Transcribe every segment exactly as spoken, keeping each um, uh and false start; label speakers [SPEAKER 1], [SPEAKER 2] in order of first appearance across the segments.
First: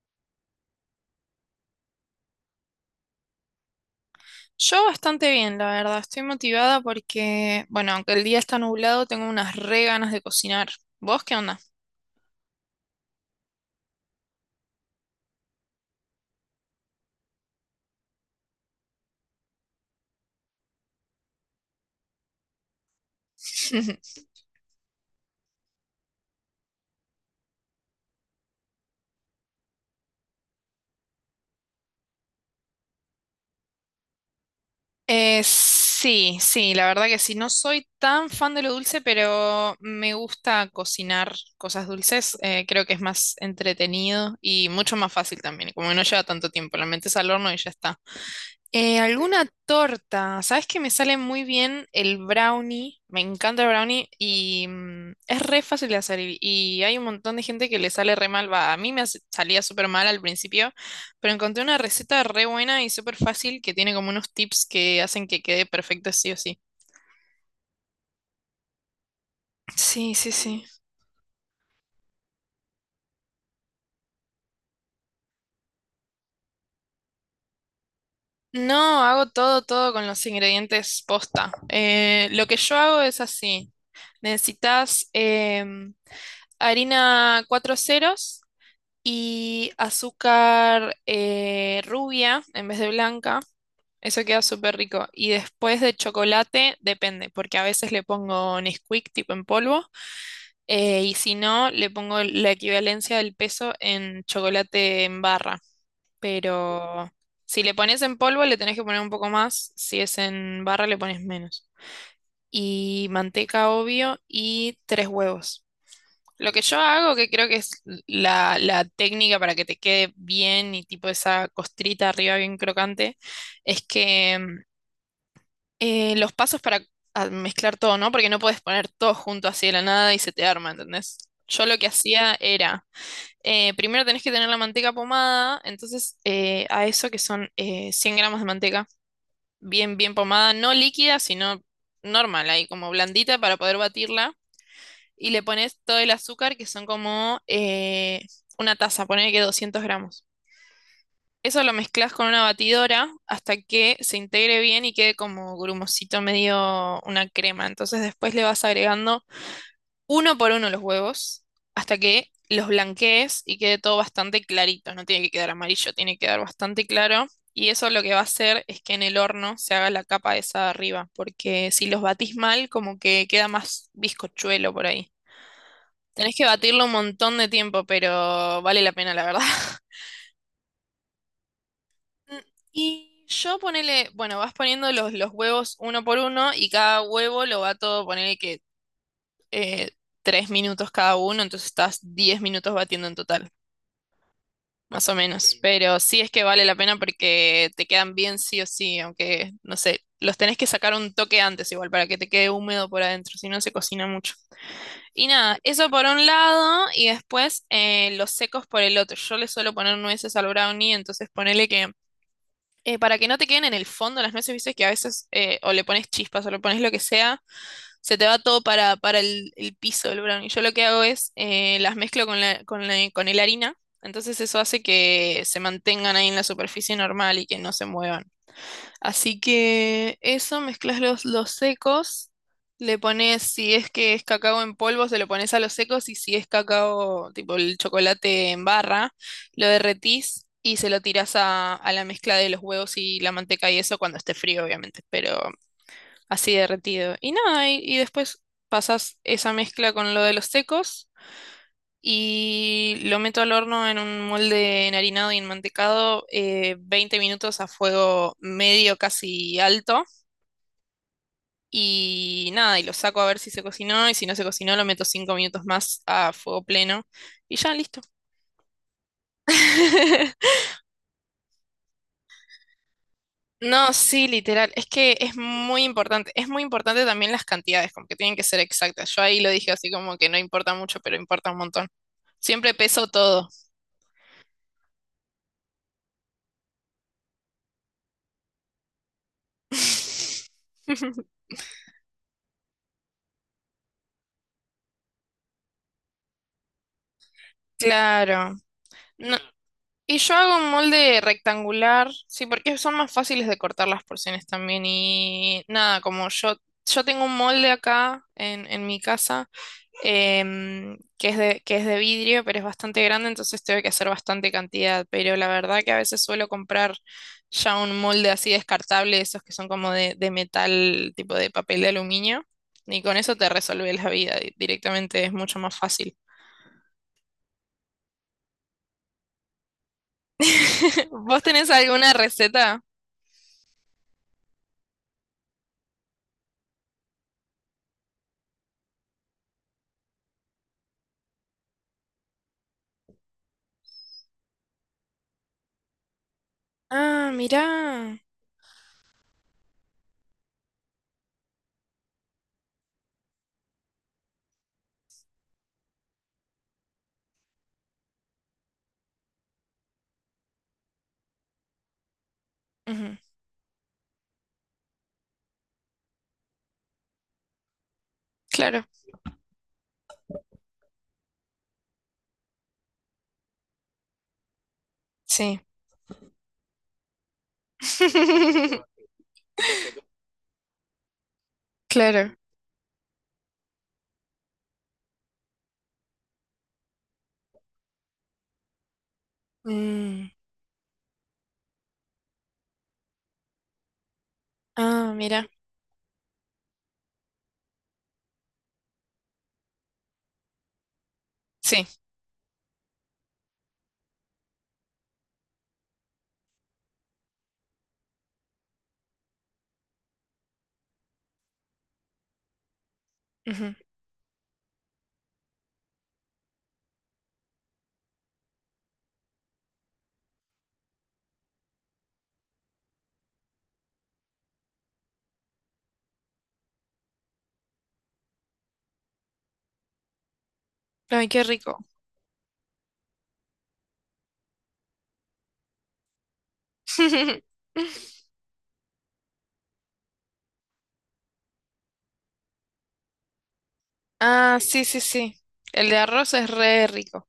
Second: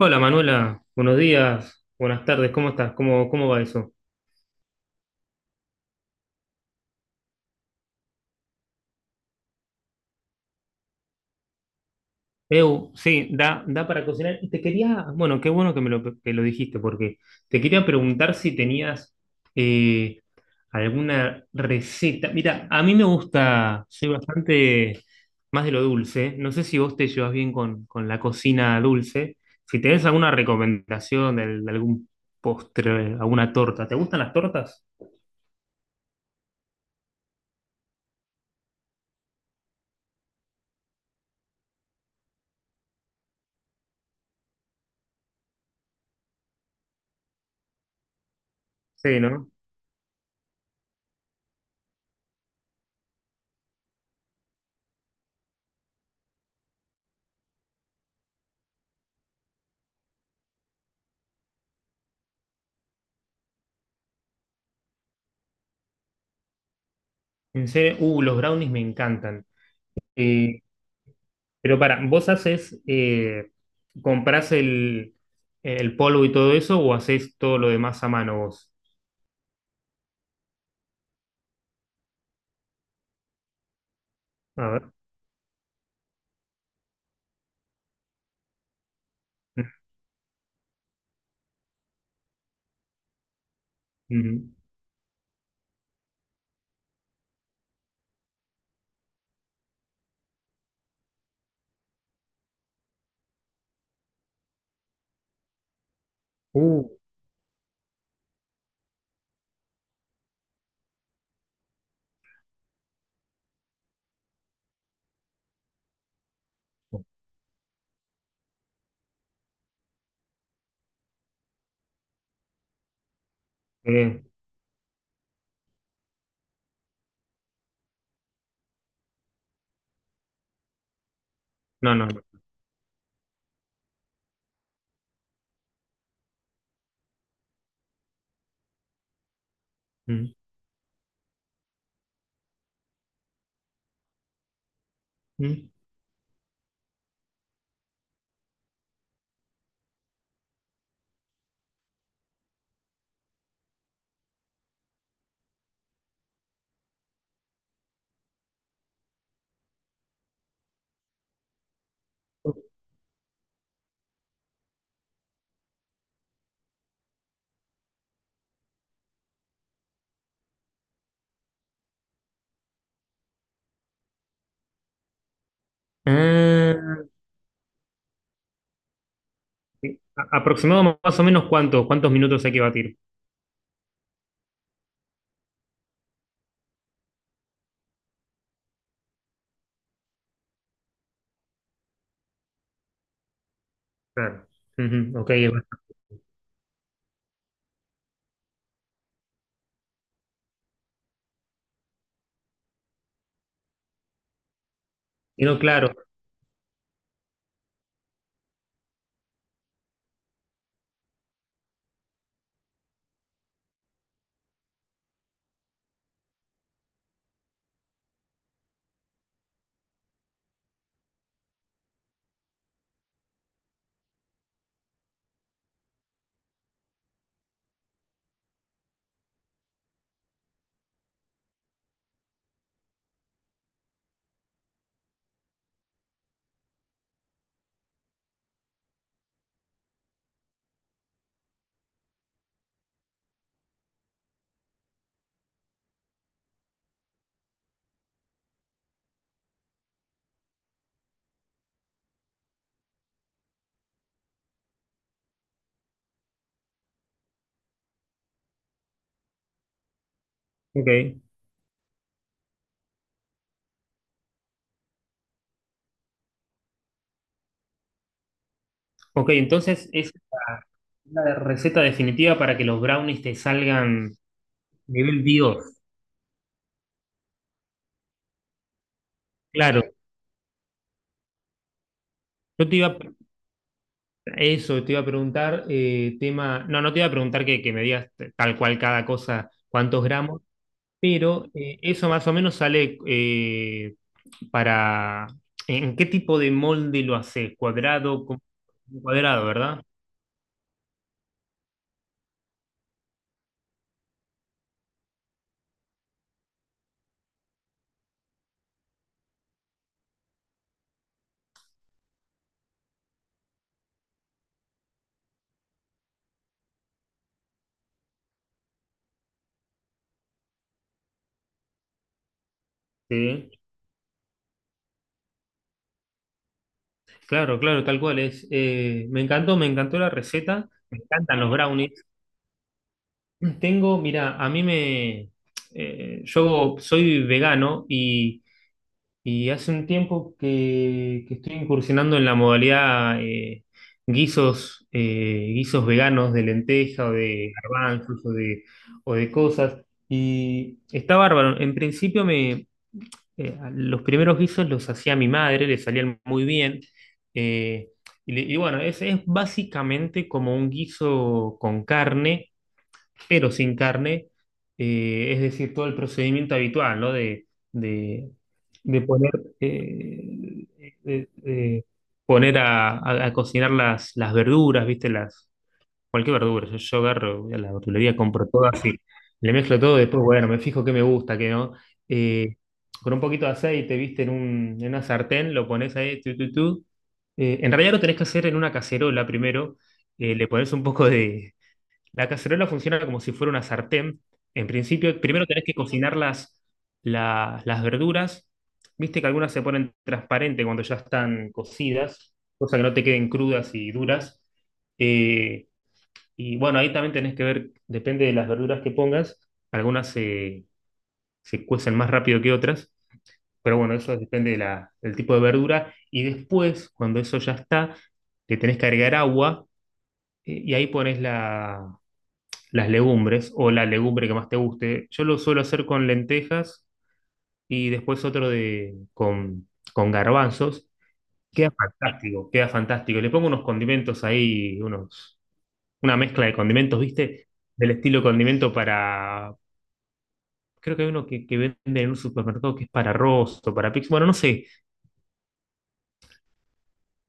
[SPEAKER 1] Hola Manuela, buenos días, buenas tardes, ¿cómo estás? ¿Cómo, cómo va eso?
[SPEAKER 2] Yo bastante bien, la verdad. Estoy motivada porque, bueno, aunque el día está nublado, tengo unas re ganas de cocinar. ¿Vos qué onda?
[SPEAKER 1] Eu, sí, da, da para cocinar. Y te quería, bueno, qué bueno que me lo, que lo dijiste, porque te quería preguntar si tenías eh, alguna receta. Mira, a mí me gusta, soy bastante más de lo dulce. No sé si vos te llevas bien con, con la cocina dulce. Si tenés alguna recomendación de, de algún postre, alguna torta. ¿Te gustan las tortas?
[SPEAKER 2] Eh, sí, sí, la verdad que sí. No soy tan fan de lo dulce, pero me gusta cocinar cosas dulces. Eh, creo que es más entretenido y mucho más fácil también. Como que no lleva tanto tiempo, la metes al horno y ya está. Eh,
[SPEAKER 1] Sí,
[SPEAKER 2] alguna
[SPEAKER 1] ¿no?
[SPEAKER 2] torta. Sabes que me sale muy bien el brownie. Me encanta el brownie y mm, es re fácil de hacer. Y, y hay un montón de gente que le sale re mal. Va, a mí me hace- salía súper mal al principio, pero encontré una receta re buena y súper fácil que tiene como unos tips que hacen que quede perfecto sí o sí.
[SPEAKER 1] En serio, uh, los brownies me encantan.
[SPEAKER 2] Sí, sí,
[SPEAKER 1] Eh,
[SPEAKER 2] sí.
[SPEAKER 1] pero para, ¿vos haces, eh, comprás el, el polvo y todo eso o haces todo lo demás a mano vos?
[SPEAKER 2] No, hago todo, todo con los ingredientes posta. Eh, lo que yo hago es así.
[SPEAKER 1] A ver.
[SPEAKER 2] Necesitas em, harina cuatro ceros. Y azúcar eh, rubia en vez de blanca. Eso queda
[SPEAKER 1] Ujú.
[SPEAKER 2] súper rico. Y después de chocolate, depende, porque a veces le pongo Nesquik tipo en polvo, eh, y si no, le pongo la equivalencia del peso en chocolate en barra.
[SPEAKER 1] Uh,
[SPEAKER 2] Pero si le pones en polvo, le tenés que poner un poco más, si es en barra, le pones menos. Y manteca, obvio, y tres huevos. Lo que yo hago, que creo que es la, la técnica para que te quede bien y tipo esa costrita arriba bien crocante, es
[SPEAKER 1] eh,
[SPEAKER 2] que mm, eh, los pasos para ah, mezclar todo, ¿no? Porque no puedes poner todo junto así de la nada y se te arma, ¿entendés? Yo lo que
[SPEAKER 1] no, no, no.
[SPEAKER 2] hacía era, eh, primero tenés que tener la manteca pomada, entonces eh, a eso que son eh, cien gramos de manteca, bien, bien
[SPEAKER 1] Mm,
[SPEAKER 2] pomada, no líquida, sino normal, ahí como blandita para poder batirla y le
[SPEAKER 1] mm.
[SPEAKER 2] pones todo el azúcar, que son como eh, una taza, ponele que doscientos gramos. Eso lo mezclas con una batidora hasta que se integre bien y quede como grumosito, medio una crema. Entonces después le vas agregando uno por uno los huevos hasta que los blanquees y quede todo bastante clarito. No tiene que quedar amarillo, tiene que quedar bastante claro. Y eso lo que va a hacer es que en el horno se haga la capa esa de arriba, porque si los batís mal, como que queda más bizcochuelo por ahí. Tenés que batirlo un
[SPEAKER 1] Ah,
[SPEAKER 2] montón de tiempo, pero vale la pena, la verdad.
[SPEAKER 1] sí. A- aproximado más o menos cuántos, cuántos
[SPEAKER 2] Mm.
[SPEAKER 1] minutos hay que batir.
[SPEAKER 2] Y yo ponele, bueno, vas poniendo los, los huevos uno por uno y cada huevo lo bato, ponele que eh, tres minutos cada uno, entonces estás diez minutos batiendo en total,
[SPEAKER 1] Claro.
[SPEAKER 2] más o
[SPEAKER 1] Ujú, ok, es
[SPEAKER 2] menos.
[SPEAKER 1] bastante.
[SPEAKER 2] Pero sí es que vale la pena porque te quedan bien sí o sí, aunque, no sé, los tenés que sacar un toque antes igual para que te quede húmedo por adentro, si no se cocina mucho. Y nada,
[SPEAKER 1] No,
[SPEAKER 2] eso
[SPEAKER 1] claro.
[SPEAKER 2] por un lado y después eh, los secos por el otro. Yo le suelo poner nueces al brownie, entonces ponele que eh, para que no te queden en el fondo las nueces, viste que a veces eh, o le pones chispas o le pones lo que sea, se te va todo para, para el, el piso del brownie. Yo lo que hago es eh, las mezclo con la, con la, con el harina, entonces eso hace que se mantengan ahí en la superficie normal y que no se muevan. Así que eso, mezclas los, los secos, le pones, si es que es cacao en polvo, se lo pones a los secos y si es cacao, tipo el chocolate en barra, lo derretís y se lo tirás a, a la mezcla de los huevos y la manteca y eso cuando esté frío, obviamente, pero así derretido. Y nada, y, y después pasas esa mezcla con lo de los secos. Y lo meto al horno en un molde enharinado y enmantecado eh, veinte minutos a fuego medio casi alto.
[SPEAKER 1] Ok.
[SPEAKER 2] Y nada, y lo saco a ver si se cocinó y si no se cocinó lo meto cinco minutos más a fuego pleno y ya listo.
[SPEAKER 1] Ok, entonces es la, la receta definitiva para que los brownies te
[SPEAKER 2] No,
[SPEAKER 1] salgan
[SPEAKER 2] sí, literal, es que
[SPEAKER 1] nivel
[SPEAKER 2] es
[SPEAKER 1] Dios.
[SPEAKER 2] muy importante, es muy importante también las cantidades, como que tienen que ser exactas. Yo ahí lo dije así
[SPEAKER 1] Claro.
[SPEAKER 2] como que no importa mucho, pero importa un montón.
[SPEAKER 1] Yo
[SPEAKER 2] Siempre
[SPEAKER 1] te iba
[SPEAKER 2] peso todo.
[SPEAKER 1] Eso te iba a preguntar, eh, tema, no, no te iba a preguntar que, que me digas tal cual cada cosa, cuántos gramos, pero eh, eso más o menos sale eh, para, ¿en qué tipo de molde lo haces? Cuadrado, con-
[SPEAKER 2] Claro. No,
[SPEAKER 1] cuadrado, ¿verdad?
[SPEAKER 2] y yo hago un molde rectangular, sí, porque son más fáciles de cortar las porciones también. Y nada, como yo, yo tengo un molde acá en, en mi casa, em, que es de, que es de vidrio, pero es bastante grande, entonces tengo que hacer bastante cantidad. Pero la verdad que a veces suelo comprar ya un molde así descartable, esos que son como de, de metal, tipo de papel de aluminio. Y con eso te
[SPEAKER 1] Sí,
[SPEAKER 2] resuelve la vida di- directamente, es mucho más fácil.
[SPEAKER 1] claro, claro, tal cual es. Eh, me encantó, me encantó la receta, me encantan
[SPEAKER 2] ¿Vos
[SPEAKER 1] los
[SPEAKER 2] tenés
[SPEAKER 1] brownies.
[SPEAKER 2] alguna receta?
[SPEAKER 1] Tengo, mira, a mí me, eh, yo soy vegano y Y hace un tiempo que, que estoy incursionando en la modalidad eh, guisos, eh, guisos veganos de lenteja o
[SPEAKER 2] Ah,
[SPEAKER 1] de
[SPEAKER 2] mira.
[SPEAKER 1] garbanzos o de, o de cosas. Y está bárbaro. En principio me, eh, los primeros guisos los hacía mi madre, le salían muy bien. eh, y, le- y bueno, es, es básicamente como un guiso con carne
[SPEAKER 2] Ujú,
[SPEAKER 1] pero sin carne, eh, es decir, todo el procedimiento habitual, ¿no? De, de,
[SPEAKER 2] claro,
[SPEAKER 1] de poner, eh, de- de poner a, a- a cocinar las, las verduras, ¿viste? Las,
[SPEAKER 2] sí.
[SPEAKER 1] cualquier verdura. Yo, yo agarro, voy a la verdulería, compro todo así, le mezclo todo, después, bueno, me fijo qué me gusta, qué no.
[SPEAKER 2] Claro.
[SPEAKER 1] Eh, con un poquito de aceite, ¿viste? En, un- en una sartén, lo pones ahí, tu, tu, tu. Eh, en realidad lo tenés que hacer en una cacerola primero,
[SPEAKER 2] Mm.
[SPEAKER 1] eh, le pones un poco de, la cacerola funciona como si fuera una sartén. En
[SPEAKER 2] Ah,
[SPEAKER 1] principio,
[SPEAKER 2] mira.
[SPEAKER 1] primero tenés que cocinar las, la- las verduras. Viste que algunas se ponen transparente cuando ya están
[SPEAKER 2] Sí.
[SPEAKER 1] cocidas, cosa que no te queden crudas y duras. Eh, y bueno, ahí también tenés que ver, depende de las verduras que pongas, algunas se, se cuecen más rápido que otras,
[SPEAKER 2] Ujú.
[SPEAKER 1] pero bueno, eso depende de la- del tipo de verdura. Y después, cuando eso ya está, le tenés que agregar agua, eh, y ahí pones la, las legumbres o la legumbre que más te guste. Yo lo suelo hacer con lentejas y después otro de, con, con garbanzos.
[SPEAKER 2] Ay, qué
[SPEAKER 1] Queda
[SPEAKER 2] rico.
[SPEAKER 1] fantástico, queda fantástico. Le pongo unos condimentos ahí, unos, una mezcla de condimentos, ¿viste? Del estilo condimento para… Creo que hay uno que, que venden en un supermercado que es para arroz o para pizza. Bueno, no
[SPEAKER 2] Ah,
[SPEAKER 1] sé,
[SPEAKER 2] sí, sí, sí. El de arroz es re rico.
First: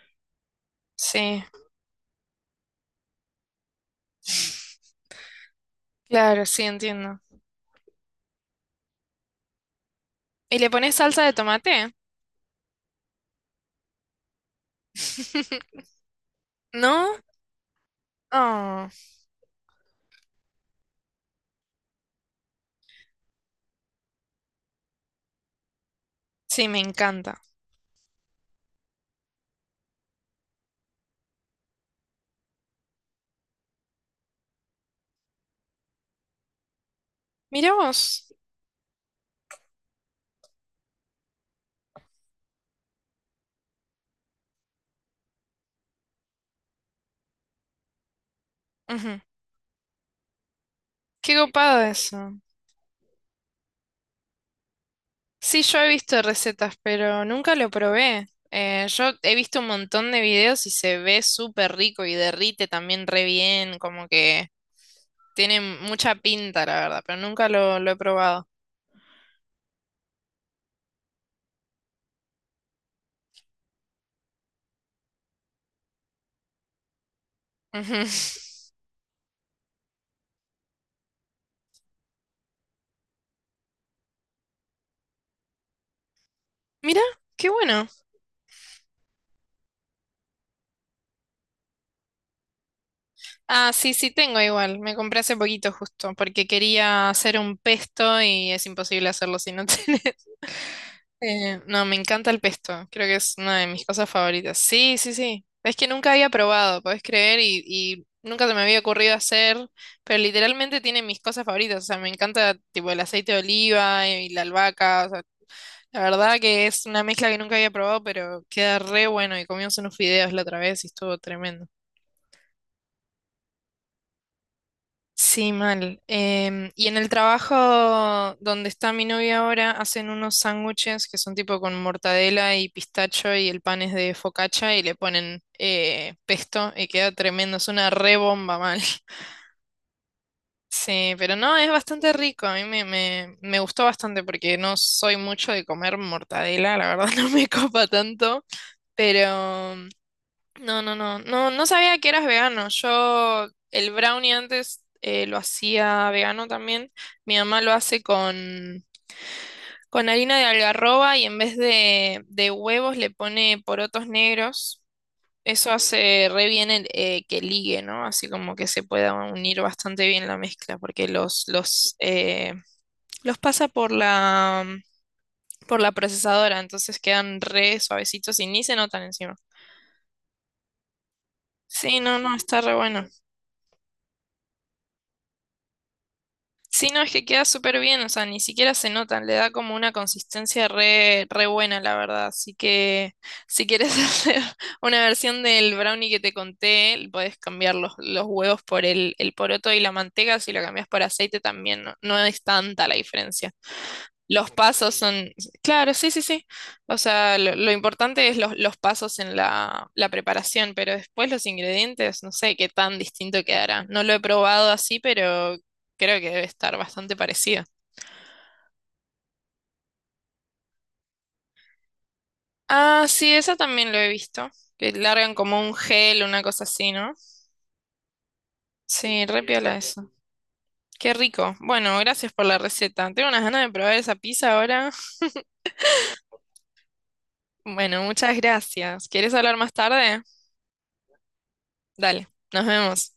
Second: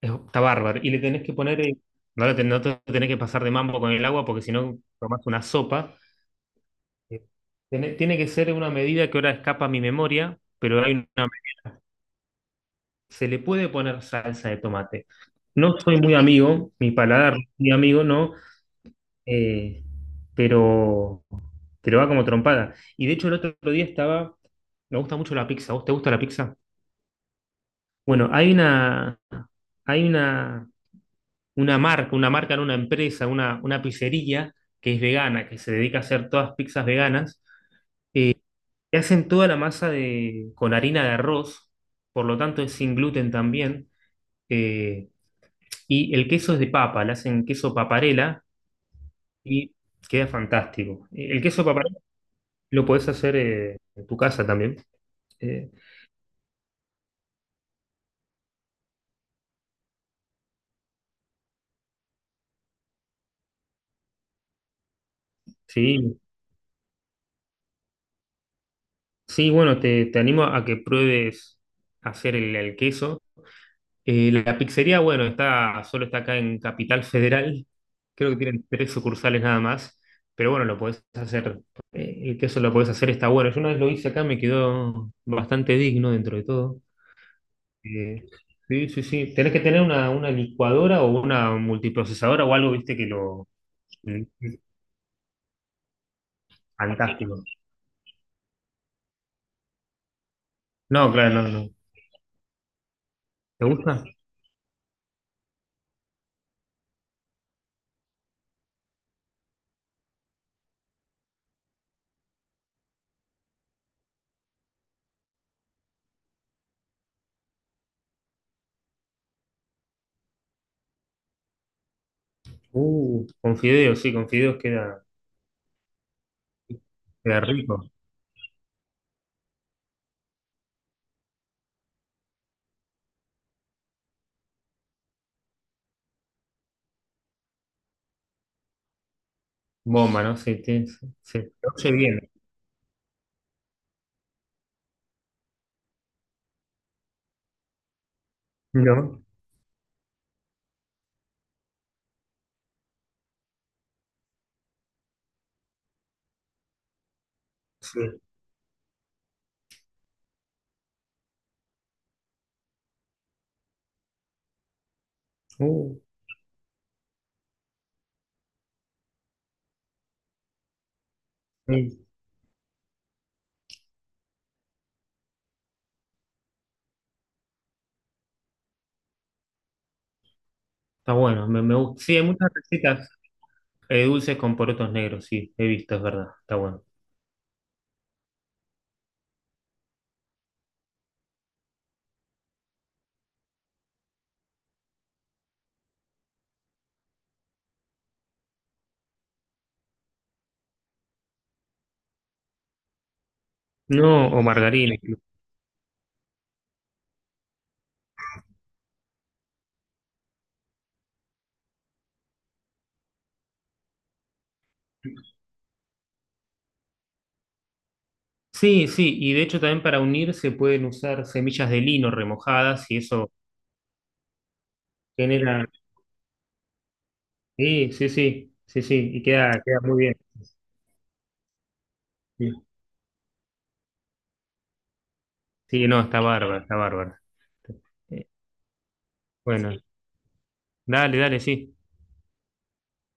[SPEAKER 1] es- está bárbaro. Y le tenés que
[SPEAKER 2] Sí.
[SPEAKER 1] poner… eh, No, lo ten- no te tenés que pasar de mambo con el agua porque si no tomás una sopa.
[SPEAKER 2] Claro, sí, entiendo.
[SPEAKER 1] Eh, Tiene, tiene que ser una medida que ahora escapa a mi memoria,
[SPEAKER 2] ¿Y le
[SPEAKER 1] pero hay
[SPEAKER 2] pones
[SPEAKER 1] una,
[SPEAKER 2] salsa de tomate?
[SPEAKER 1] se le puede poner salsa de tomate. No soy muy amigo, mi
[SPEAKER 2] ¿No?
[SPEAKER 1] paladar no es muy amigo, no,
[SPEAKER 2] Oh,
[SPEAKER 1] eh, pero, pero va como trompada. Y de hecho el otro día estaba, me gusta mucho la pizza, ¿vos te gusta la pizza?
[SPEAKER 2] sí, me encanta.
[SPEAKER 1] Bueno, hay una, hay una, una marca, una marca en una empresa, una, una pizzería que es vegana, que se dedica a hacer todas pizzas veganas,
[SPEAKER 2] Mira vos.
[SPEAKER 1] que hacen toda la masa de, con harina de arroz, por lo tanto es sin gluten también, eh, y el queso es de papa, le hacen queso paparela
[SPEAKER 2] Ujú.
[SPEAKER 1] y queda fantástico. Eh,
[SPEAKER 2] Qué
[SPEAKER 1] El queso
[SPEAKER 2] copado
[SPEAKER 1] paparela
[SPEAKER 2] eso.
[SPEAKER 1] lo podés hacer eh, en tu casa también.
[SPEAKER 2] Sí,
[SPEAKER 1] Eh,
[SPEAKER 2] yo he visto recetas, pero nunca lo probé. Eh, yo he visto un montón de videos y se ve súper rico y derrite también re bien, como que tiene mucha
[SPEAKER 1] sí,
[SPEAKER 2] pinta, la verdad, pero nunca lo, lo he probado.
[SPEAKER 1] sí, bueno, te, te animo a que pruebes hacer el, el queso. Eh, la pizzería, bueno, está, solo está acá en Capital Federal.
[SPEAKER 2] Ujú.
[SPEAKER 1] Creo que tienen tres sucursales nada más. Pero bueno, lo podés hacer. Eh, el queso lo podés hacer, está bueno. Yo una vez lo hice acá, me quedó bastante digno dentro de todo.
[SPEAKER 2] Mira, qué bueno.
[SPEAKER 1] Eh, sí, sí, sí. Tenés que tener una, una licuadora o una multiprocesadora o algo, viste, que lo.
[SPEAKER 2] Ah, sí, sí, tengo igual. Me compré hace poquito justo porque quería
[SPEAKER 1] Fantástico.
[SPEAKER 2] hacer un pesto y es imposible hacerlo si no tenés.
[SPEAKER 1] No, claro, no,
[SPEAKER 2] Eh,
[SPEAKER 1] no.
[SPEAKER 2] no, me encanta el pesto. Creo que es una
[SPEAKER 1] ¿Te
[SPEAKER 2] de mis
[SPEAKER 1] gusta?
[SPEAKER 2] cosas favoritas. Sí, sí, sí. Es que nunca había probado, podés creer, y, y nunca se me había ocurrido hacer, pero literalmente tiene mis cosas favoritas. O sea, me encanta tipo el aceite de oliva eh, y la albahaca. O sea, la verdad que es una mezcla que nunca había probado, pero queda re bueno. Y comimos unos fideos la otra vez y estuvo tremendo.
[SPEAKER 1] Uh, con fideos, sí, con fideos queda,
[SPEAKER 2] Sí, mal. Em, y en el
[SPEAKER 1] queda
[SPEAKER 2] trabajo
[SPEAKER 1] rico.
[SPEAKER 2] donde está mi novia ahora, hacen unos sándwiches que son tipo con mortadela y pistacho y el pan es de focaccia y le ponen eh, pesto y queda tremendo. Es una re bomba mal.
[SPEAKER 1] Bomba, ¿no? Sí, sí,
[SPEAKER 2] Sí, pero
[SPEAKER 1] sí.
[SPEAKER 2] no, es
[SPEAKER 1] Se oye
[SPEAKER 2] bastante
[SPEAKER 1] bien,
[SPEAKER 2] rico. A mí me, me, me gustó bastante porque no soy mucho de comer mortadela, la verdad no me copa tanto,
[SPEAKER 1] ¿no?
[SPEAKER 2] pero no, no, no, no, no sabía que eras vegano. Yo el brownie antes eh, lo hacía vegano también. Mi mamá lo
[SPEAKER 1] Sí.
[SPEAKER 2] hace con, con harina de algarroba y en vez de, de huevos le pone porotos negros. Eso
[SPEAKER 1] Uh,
[SPEAKER 2] hace re bien el, eh, que ligue, ¿no? Así como que se pueda unir bastante bien la mezcla porque los, los,
[SPEAKER 1] sí,
[SPEAKER 2] eh, los pasa por la, por la procesadora, entonces quedan re suavecitos y ni se notan encima.
[SPEAKER 1] está bueno, me, me
[SPEAKER 2] Sí,
[SPEAKER 1] gusta. Sí,
[SPEAKER 2] no,
[SPEAKER 1] hay
[SPEAKER 2] no,
[SPEAKER 1] muchas
[SPEAKER 2] está re bueno.
[SPEAKER 1] recetas eh, dulces con porotos negros, sí, he visto, es verdad, está bueno.
[SPEAKER 2] Sí, no, es que queda súper bien, o sea, ni siquiera se notan, le da como una consistencia re, re buena, la verdad. Así que si quieres hacer una versión del brownie que te conté, puedes cambiar los, los huevos por el, el poroto y la manteca, si lo cambias por aceite también, no, no es tanta la diferencia.
[SPEAKER 1] No, o
[SPEAKER 2] Los pasos
[SPEAKER 1] margarina incluso.
[SPEAKER 2] son, claro, sí, sí, sí. O sea, lo, lo importante es los, los pasos en la, la preparación, pero después los ingredientes, no sé qué tan distinto quedará. No lo he probado así, pero creo que debe estar bastante parecido.
[SPEAKER 1] Sí, sí, y de hecho también para unir se pueden usar semillas de lino remojadas y
[SPEAKER 2] Ah,
[SPEAKER 1] eso
[SPEAKER 2] sí, esa también lo he visto. Que largan como
[SPEAKER 1] genera…
[SPEAKER 2] un gel, una cosa así, ¿no?
[SPEAKER 1] Sí, sí, sí, sí, sí, y
[SPEAKER 2] Sí, re
[SPEAKER 1] queda,
[SPEAKER 2] piola
[SPEAKER 1] queda muy
[SPEAKER 2] eso.
[SPEAKER 1] bien.
[SPEAKER 2] Qué rico. Bueno, gracias por
[SPEAKER 1] Sí,
[SPEAKER 2] la receta. Tengo unas ganas de probar esa pizza ahora.
[SPEAKER 1] sí, no, está bárbaro, está bárbaro.
[SPEAKER 2] Bueno,
[SPEAKER 1] Eh,
[SPEAKER 2] muchas gracias. ¿Quieres hablar más
[SPEAKER 1] Bueno,
[SPEAKER 2] tarde?
[SPEAKER 1] dale, dale, sí.
[SPEAKER 2] Dale, nos vemos.